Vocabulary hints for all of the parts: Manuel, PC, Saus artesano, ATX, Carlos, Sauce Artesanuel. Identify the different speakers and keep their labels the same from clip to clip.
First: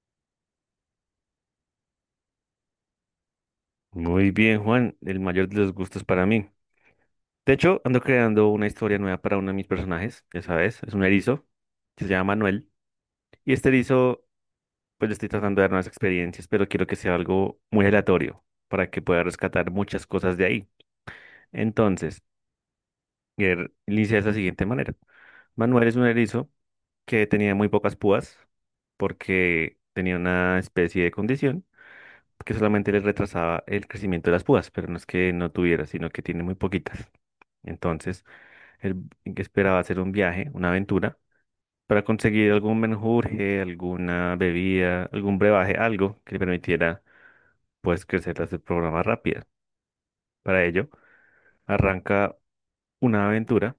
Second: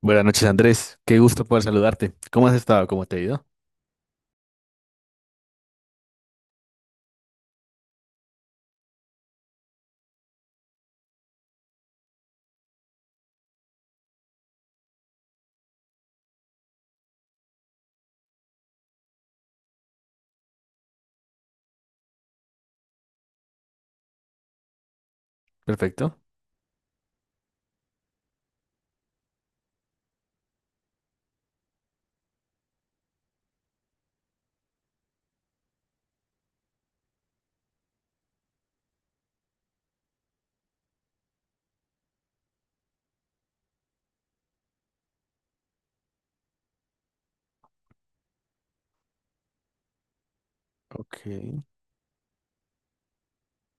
Speaker 1: Buenas noches, Andrés. Qué gusto poder saludarte. ¿Cómo has estado? ¿Cómo te ha ido?
Speaker 2: Muy bien, Juan, el mayor de los gustos para mí. De hecho, ando creando una historia nueva para uno de mis personajes, ya sabes, es un erizo que se llama Manuel. Y este erizo, pues le estoy tratando de dar nuevas experiencias, pero quiero que sea algo muy aleatorio para que pueda rescatar muchas cosas de ahí. Entonces, inicia de la siguiente manera. Manuel es un
Speaker 1: Perfecto.
Speaker 2: erizo que tenía muy pocas púas porque tenía una especie de condición que solamente le retrasaba el crecimiento de las púas, pero no es que no tuviera, sino que tiene muy poquitas. Entonces, él esperaba hacer un viaje, una aventura, para conseguir algún menjurje, alguna bebida, algún brebaje, algo que le permitiera, pues, crecer las programa rápida. Para ello,
Speaker 1: Ok.
Speaker 2: arranca una aventura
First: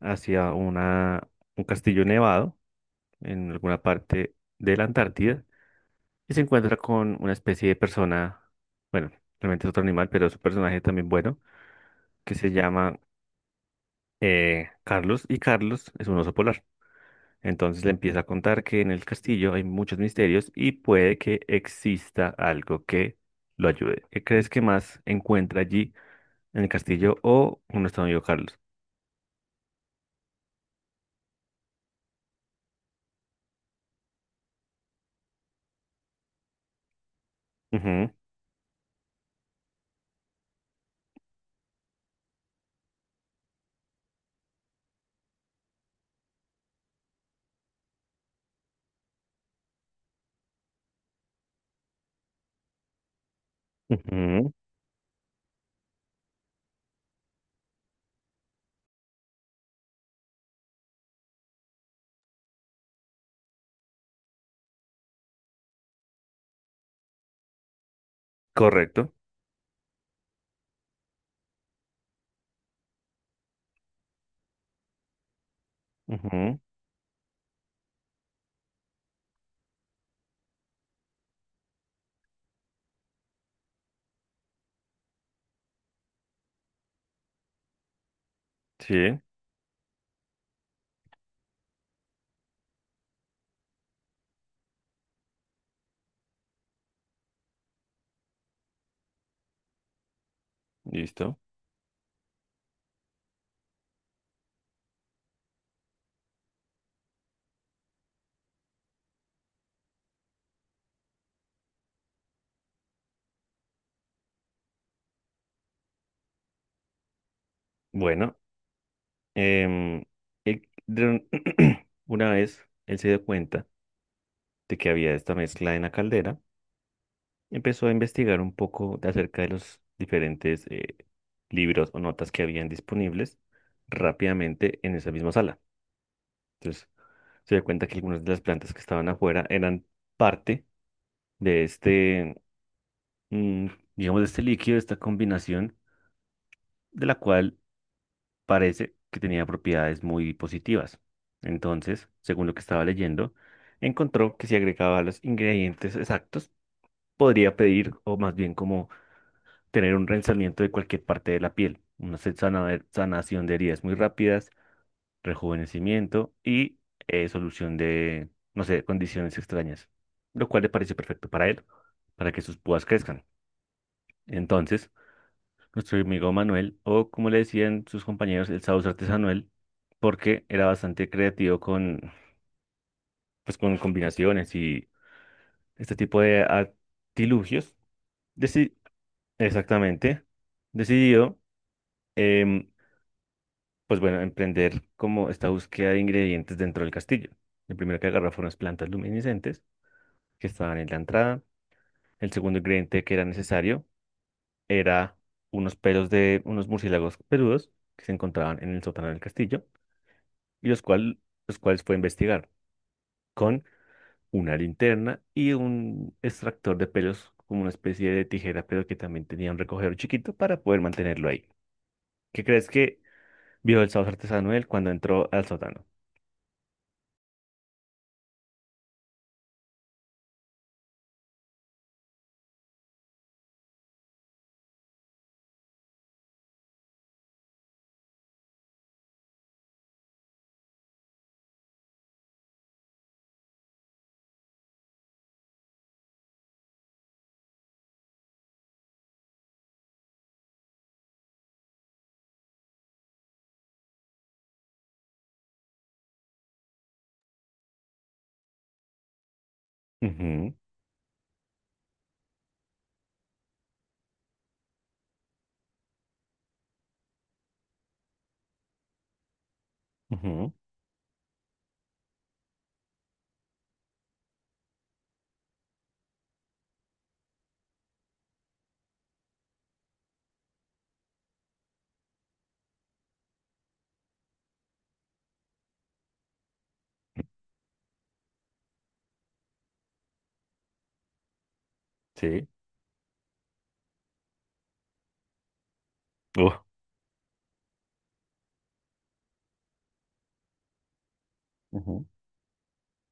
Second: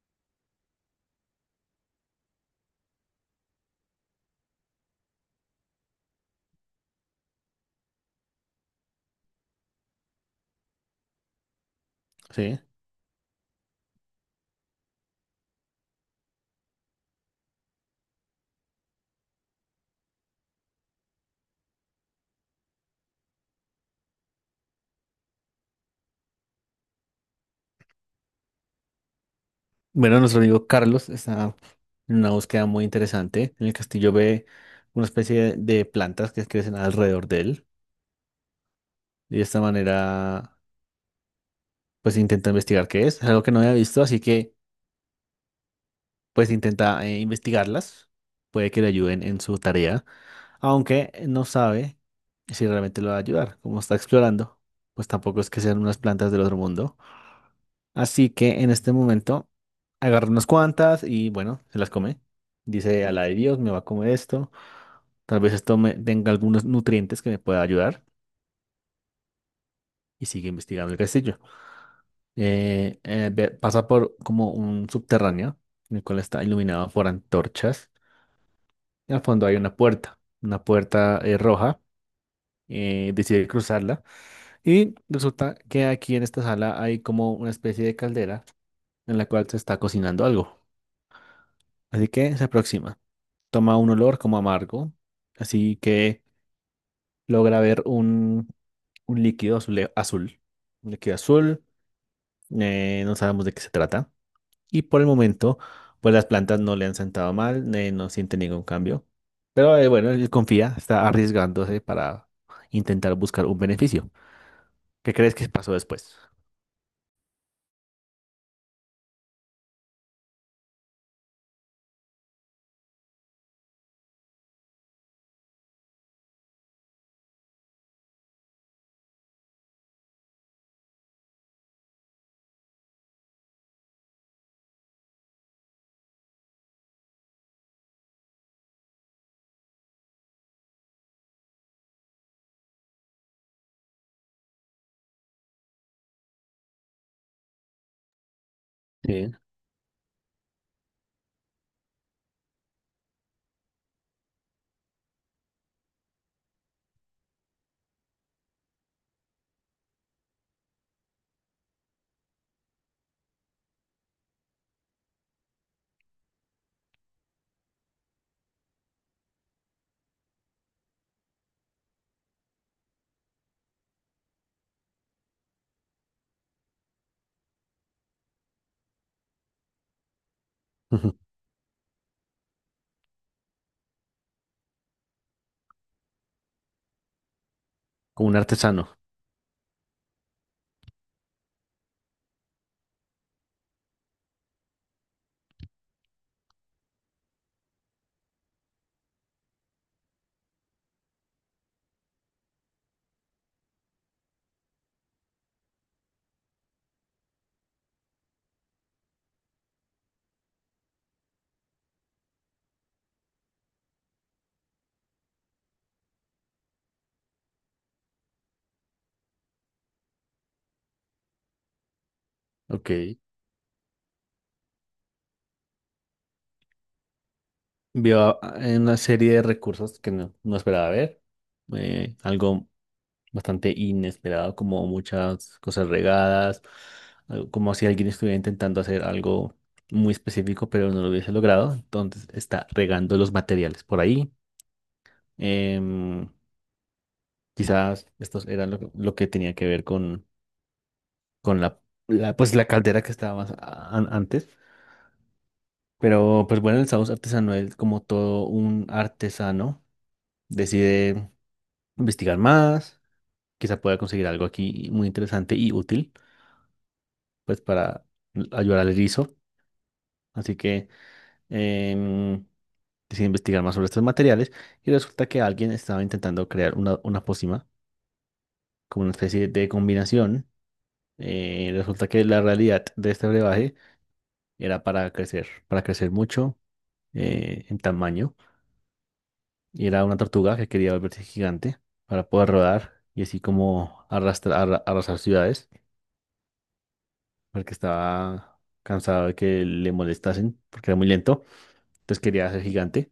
Speaker 2: hacia un castillo nevado en alguna parte de la Antártida y se encuentra con una especie de persona, bueno, realmente es otro animal, pero es un personaje también bueno, que se
Speaker 1: Sí.
Speaker 2: llama Carlos, y Carlos es un oso polar. Entonces le empieza a contar que en el castillo hay muchos misterios y puede que exista algo que lo ayude. ¿Qué crees que más encuentra allí en el castillo o un nuestro amigo Carlos?
Speaker 1: Bueno, nuestro amigo Carlos está en una búsqueda muy interesante. En el castillo ve una especie de plantas que crecen alrededor de él.
Speaker 2: Ujú,
Speaker 1: Y de esta manera, pues intenta investigar qué es. Es algo que no había visto, así que pues intenta investigarlas. Puede que le ayuden en su tarea, aunque no sabe si realmente lo va a ayudar. Como está
Speaker 2: ujú.
Speaker 1: explorando, pues tampoco es que sean unas plantas del otro mundo. Así que en este momento agarra unas cuantas y, bueno, se las come. Dice a la de Dios, me va a comer esto. Tal vez esto me tenga algunos nutrientes que me pueda ayudar.
Speaker 2: Correcto.
Speaker 1: Y sigue investigando el castillo. Pasa por como un subterráneo, en el cual está
Speaker 2: Ujú,
Speaker 1: iluminado por antorchas. Y al fondo hay una puerta roja. Decide cruzarla. Y resulta que aquí en esta sala hay como una especie de caldera en
Speaker 2: sí,
Speaker 1: la cual se está cocinando algo. Así que se aproxima, toma un olor como amargo, así que logra ver un azul. Un líquido
Speaker 2: listo.
Speaker 1: azul, no sabemos de qué se trata. Y por el momento, pues las plantas no le han sentado mal, no siente ningún cambio. Pero bueno, él confía, está arriesgándose para intentar buscar un beneficio. ¿Qué crees que pasó después?
Speaker 2: Bueno, em, el- de un- una vez él se dio cuenta de que había esta mezcla en la caldera, empezó a investigar un poco de acerca de los diferentes libros o notas que habían disponibles rápidamente en esa misma sala. Entonces se dio cuenta que algunas de las plantas que estaban afuera eran parte de este, mm, digamos, de este líquido, de esta combinación, de la cual parece que
Speaker 1: Sí.
Speaker 2: tenía propiedades muy positivas. Entonces, según lo que estaba leyendo, encontró que si agregaba los ingredientes exactos, podría pedir, o más bien como tener un rensamiento de cualquier parte de la piel, una sanación de heridas muy rápidas, rejuvenecimiento y solución de, no sé, condiciones extrañas, lo cual le parece perfecto para él, para que sus púas crezcan. Entonces, nuestro amigo Manuel, o como le decían sus compañeros, el Sauce Artesanuel, porque era bastante
Speaker 1: Como
Speaker 2: creativo con, pues, con combinaciones y este tipo de artilugios,
Speaker 1: un
Speaker 2: deci-
Speaker 1: artesano.
Speaker 2: exactamente, decidió em, pues bueno, emprender como esta búsqueda de ingredientes dentro del castillo. El primero que agarró fueron las plantas luminiscentes que estaban en la entrada. El segundo ingrediente que era necesario era unos pelos de unos murciélagos peludos que se encontraban en el sótano del castillo y los cuales fue a investigar con una linterna y un extractor de pelos como una especie de tijera, pero que también tenía un recogedor chiquito para poder mantenerlo ahí. ¿Qué crees
Speaker 1: Ok.
Speaker 2: que vio el sauce artesano él cuando entró al sótano?
Speaker 1: Vio en una serie de recursos que no esperaba ver. Eh, algo bastante inesperado, como muchas cosas regadas, como si alguien estuviera intentando hacer algo muy específico, pero no lo hubiese logrado. Entonces está regando los materiales por ahí. Em, Quizás estos eran lo que tenía que ver con pues, la caldera que estaba más antes. Pero pues bueno, el Saus artesano es como todo un artesano,
Speaker 2: Ujú,
Speaker 1: decide investigar más, quizá pueda conseguir algo aquí muy interesante y útil, pues para ayudar al erizo.
Speaker 2: ujú,
Speaker 1: Así que em, decidí investigar más sobre estos materiales y resulta que alguien estaba intentando crear una pócima, como una especie de combinación. Resulta que la realidad de este brebaje era para crecer mucho en tamaño, y era una tortuga que quería volverse gigante para
Speaker 2: sí.
Speaker 1: poder rodar y así como arrastrar, arrasar ciudades
Speaker 2: Uh,
Speaker 1: porque estaba cansado de que le molestasen porque era muy lento,
Speaker 2: ujú,
Speaker 1: entonces quería ser gigante.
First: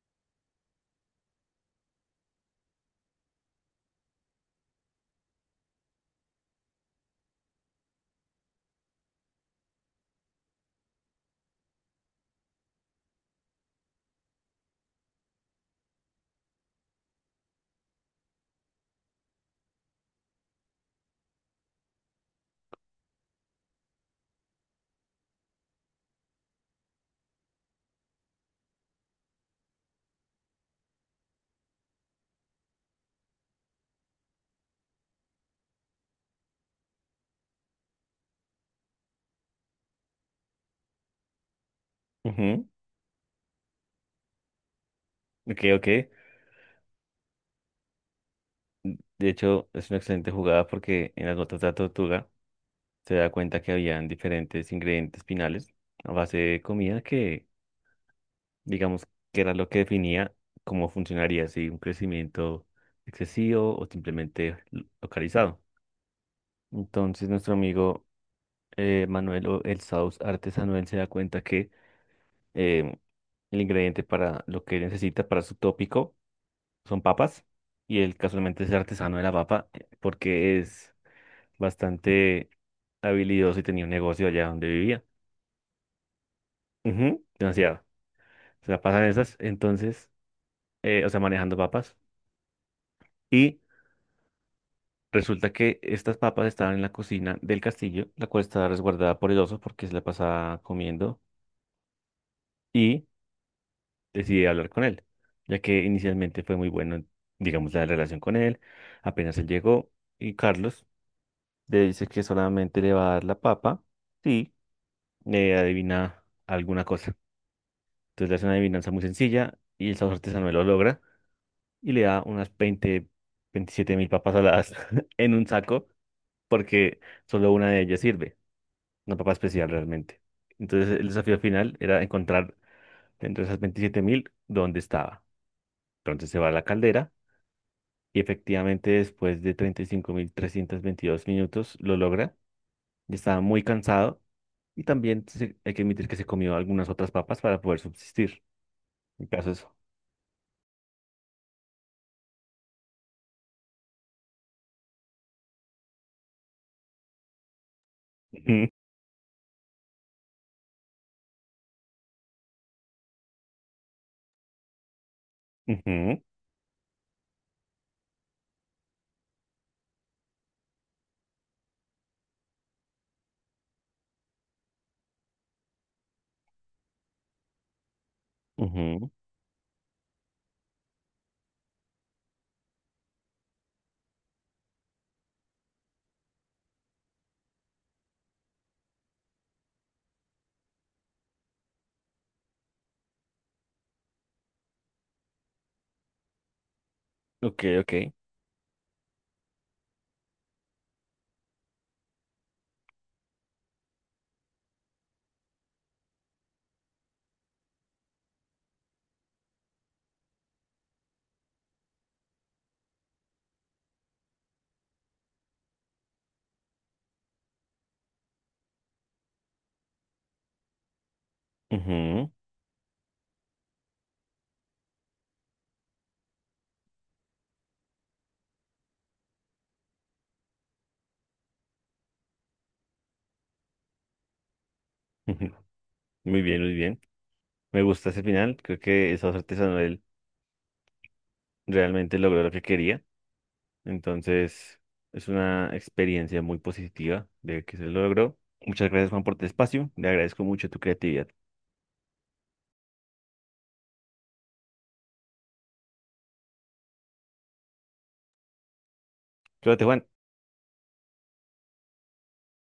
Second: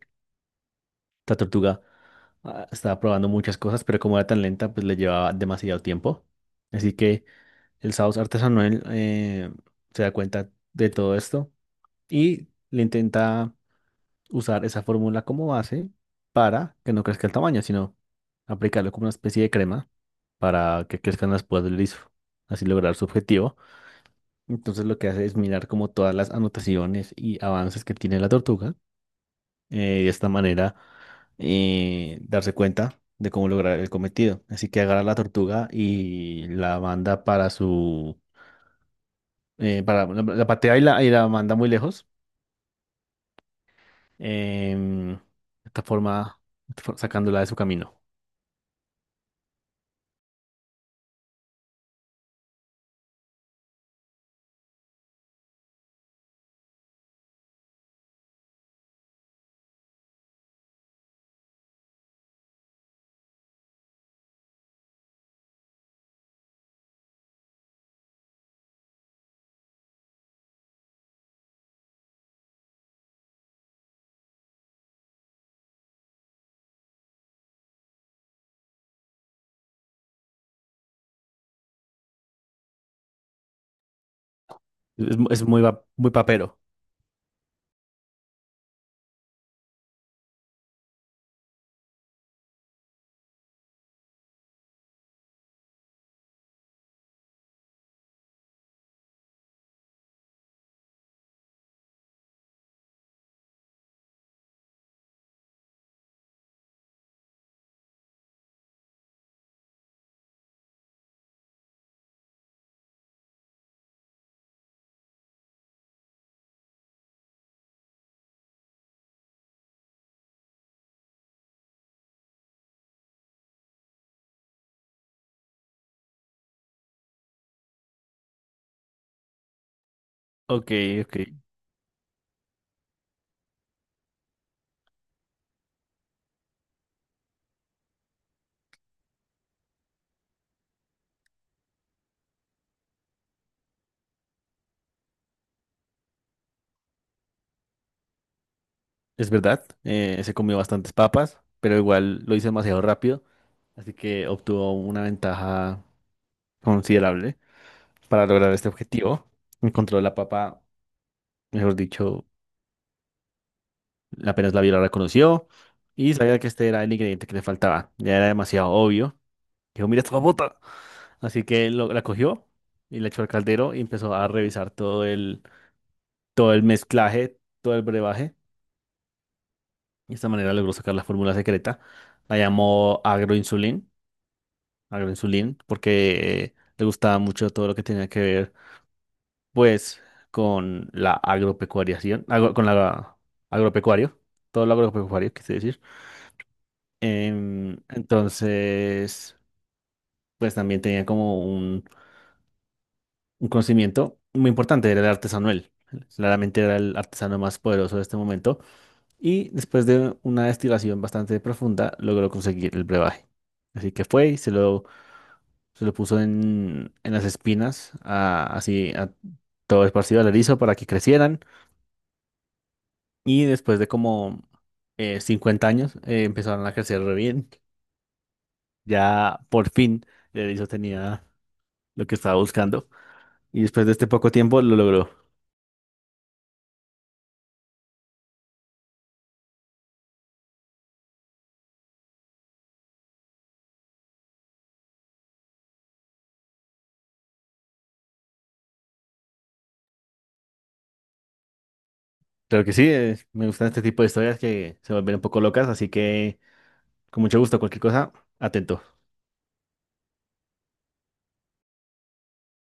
Speaker 1: La tortuga, ah, estaba probando muchas cosas, pero como era tan lenta, pues le llevaba demasiado tiempo. Así que el Saus artesanal, se da cuenta de todo esto y le intenta usar esa fórmula como base para que no crezca el tamaño, sino aplicarlo como una especie de crema para que crezcan las púas del liso, así lograr su objetivo. Entonces lo que hace es mirar como todas las anotaciones y avances que tiene la tortuga, de esta manera darse cuenta de cómo lograr el cometido. Así que agarra la tortuga y la manda para su... para, la patea y y la manda muy lejos.
Speaker 2: ujú.
Speaker 1: De
Speaker 2: Ok,
Speaker 1: esta
Speaker 2: ok.
Speaker 1: forma, sacándola de su camino.
Speaker 2: De hecho, es una excelente jugada porque en las notas de la tortuga se da cuenta que habían diferentes ingredientes finales a base de comida que, digamos, que era lo que definía cómo funcionaría, si un crecimiento excesivo o simplemente localizado. Entonces, nuestro amigo Manuel o el Saus artesano, él se da cuenta que eh, el ingrediente para lo que necesita para su tópico son papas, y él casualmente es artesano de la papa porque es bastante habilidoso y tenía un negocio allá donde vivía.
Speaker 1: Es muy papero.
Speaker 2: Ujú, demasiado. Se la pasan esas, entonces, o sea, manejando papas. Y resulta que estas papas estaban en la cocina del castillo, la cual estaba resguardada por el oso porque se la pasaba comiendo, y decidí hablar con él, ya que inicialmente fue muy bueno, digamos, la relación con él. Apenas él llegó, y Carlos le dice que solamente le va a dar la papa. Sí, adivina alguna cosa. Entonces le hace una adivinanza muy sencilla y el sabor artesanal lo logra y le da unas 20 27.000 papas saladas en un saco porque solo una de ellas sirve, una papa especial realmente.
Speaker 1: Ok,
Speaker 2: Entonces el
Speaker 1: ok.
Speaker 2: desafío final era encontrar dentro de esas 27.000 dónde estaba. Entonces se va a la caldera y efectivamente después de 35.322 minutos lo logra. Ya estaba muy cansado. Y también hay que admitir que se comió algunas otras papas para poder subsistir. El
Speaker 1: Es
Speaker 2: caso
Speaker 1: verdad,
Speaker 2: es
Speaker 1: se comió bastantes papas, pero igual lo hizo demasiado rápido, así que obtuvo una ventaja considerable para lograr
Speaker 2: ujú,
Speaker 1: este objetivo. Encontró la papa. Mejor dicho, apenas la vio, la reconoció y sabía que este era el ingrediente que le faltaba. Ya era demasiado obvio. Dijo, mira esta papota. Así que la cogió y la echó al caldero y empezó a revisar todo el mezclaje, todo el brebaje.
Speaker 2: ujú, ujú.
Speaker 1: De esta manera logró sacar la fórmula secreta. La llamó agroinsulín, agroinsulín, porque le gustaba mucho todo lo que tenía que ver, pues, con la agropecuariación, con la agropecuario, todo lo agropecuario, quise decir.
Speaker 2: Ok, ok.
Speaker 1: Entonces, pues también tenía como un conocimiento muy importante, era el artesano él. Claramente era el artesano más poderoso de este momento. Y después de una destilación bastante profunda, logró conseguir el brebaje. Así que fue y se lo puso en las espinas, así a todo esparcido al erizo para que crecieran.
Speaker 2: Ujú,
Speaker 1: Y después de como 50 años, empezaron a crecer re bien. Ya por fin el erizo tenía lo que estaba buscando. Y después de este poco tiempo lo logró.
Speaker 2: ujú. Muy bien, muy bien. Me gusta ese final. Creo que esa artesanal realmente logró lo que quería. Entonces, es una experiencia muy positiva de que se logró. Muchas gracias, Juan, por tu espacio. Le agradezco mucho tu creatividad.
Speaker 1: Claro que sí, me gustan este tipo de historias que se vuelven un poco locas, así que con mucho gusto, cualquier cosa, atento.
Speaker 2: Cuídate, Juan.